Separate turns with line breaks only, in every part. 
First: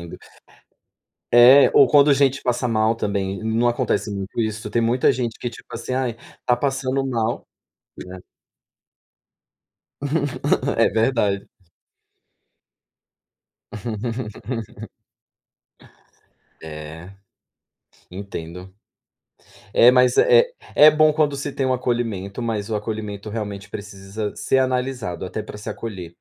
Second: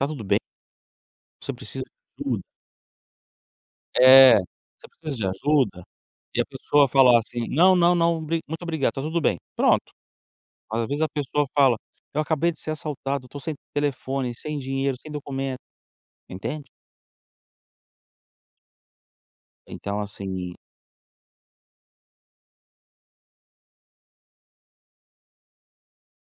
"Está tudo bem?". Você
É,
precisa
ou quando
de
gente
ajuda?
passa mal também, não acontece
É.
muito isso, tem
"Você
muita
precisa de
gente que tipo
ajuda?"
assim: "Ai,
e a
está
pessoa
passando
falar
mal?",
assim: "Não, não
né.
não, bri muito obrigado, está tudo bem". Pronto. Às
É
vezes a pessoa
verdade.
fala: "Eu acabei de ser assaltado, estou sem telefone, sem dinheiro, sem documento". Entende?
É. entendo. É,
Então,
mas, eh
assim
é bom quando se tem um acolhimento, mas o acolhimento realmente precisa ser analisado, até para se acolher,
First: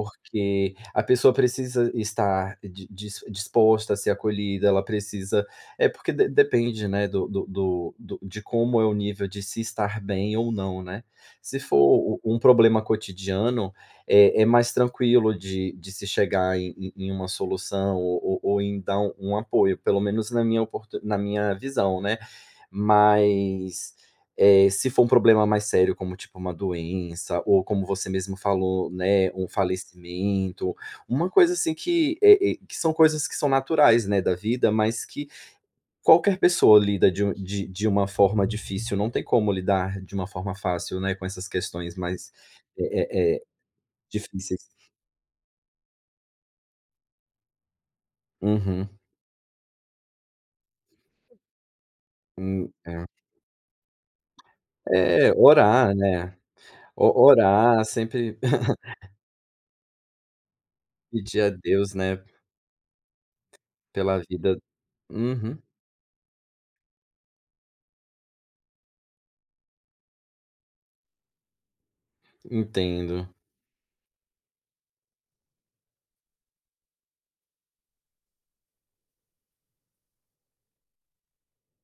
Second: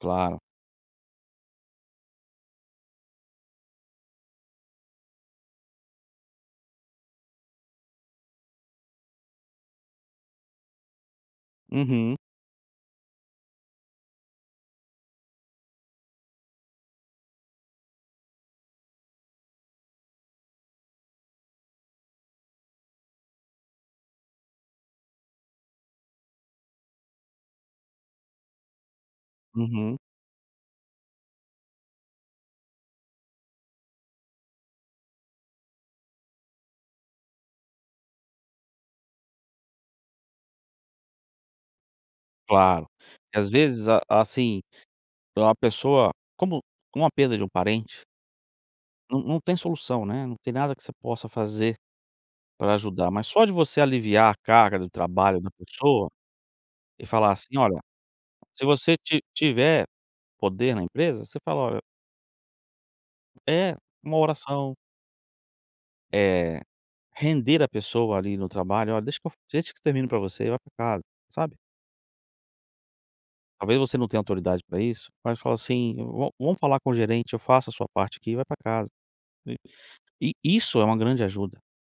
Claro.
a pessoa precisa estar di dis disposta a ser acolhida, ela precisa é porque de depende, né, do do do do de como é o nível de se estar bem ou não, né. Se for
Uhum.
u um problema cotidiano, é é mais tranquilo de de se chegar em em em uma solução o o ou então um apoio, pelo menos na minha oportu na minha visão, né. Mas, eh, se for um problema mais sério, como, tipo, uma doença ou como você mesmo falou, né, um
Uhum.
falecimento, uma coisa assim que, eh eh, que são coisas que são naturais, né, da vida, mas que qualquer pessoa lida de um de de uma forma difícil, não tem como lidar de uma forma fácil, né, com essas questões mais,
Claro,
eh eh eh,
às vezes, a
difíceis.
assim, para a pessoa como como a perda de um parente
Uhum.
não não tem solução, né, não tem nada que você possa fazer,
Hum,
para
é.
ajudar, mas só de você aliviar a carga do
É é
trabalho da
orar,
pessoa,
né.
e
O
falar assim: "Olha",
orar sempre
se você ti tiver poder na empresa, você
pedir a
fala; "Olha"
Deus, né
É, uma
pela vida
oração.
uhum.
Eh, render a pessoa ali no trabalho, "Olha, deixa eu fa deixa que eu termino para você, vai para casa", sabe.
Entendo.
Talvez, você não tenha autoridade para isso, mas fala assim: "Va vamos falar com o gerente, eu faço a sua parte aqui e vai para casa", I isso é uma grande ajuda.